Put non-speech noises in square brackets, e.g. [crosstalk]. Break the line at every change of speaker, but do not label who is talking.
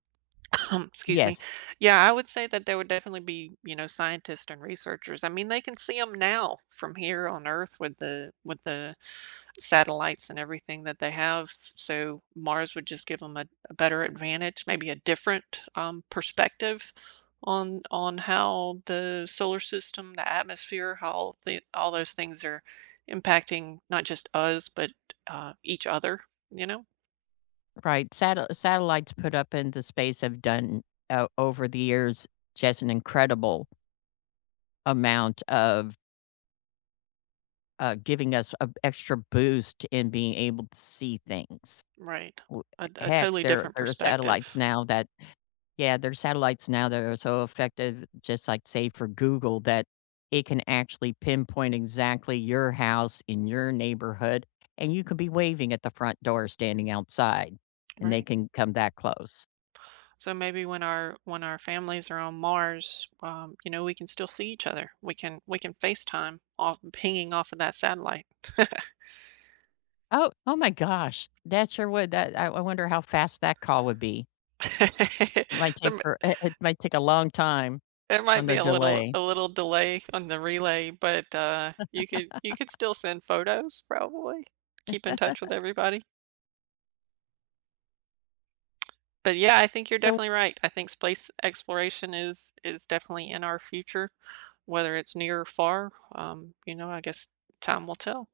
[coughs] Excuse me.
Yes.
Yeah. I would say that there would definitely be, you know, scientists and researchers. I mean, they can see 'em now from here on Earth with the with the satellites and everything that they have. So Mars would just give 'em a a better advantage, maybe a different, um, perspective on on how the solar system, the atmosphere, how the all those things are impacting, not just us, but, uh, each other. You know?
Right. Sate Satellites put up in the space have done o over the years just an incredible amount of uh, giving us a extra boost in being able to see things.
Right.
W
A a
heck,
totally
there
different
there are satellites
perspective.
now that yeah, there are satellites now that are so effective, just like, say, for Google, that it can actually pinpoint exactly your house in your neighborhood, and you could be waving at the front door standing outside, and they
Right.
can come that close.
So, maybe when our when our families are on Mars, um, you know, we can still see each other. We can we can FaceTime off pinging off of that satellite. [chuckles]
Oh Oh, my gosh, that sure would. That I I wonder how fast that call would be. Might
[chuckles] There
take
m
her i it might take long time
there
on
might be
the
a little
delay.
a little delay on the relay, but, uh, you could you could
[chuckles]
still send photos, probably. Keep in touch with
[chuckles]
everybody. But, yeah, I think you're
So
definitely right. I think space exploration is is definitely in our future, whether it's near or far, um, you know, I guess time will tell.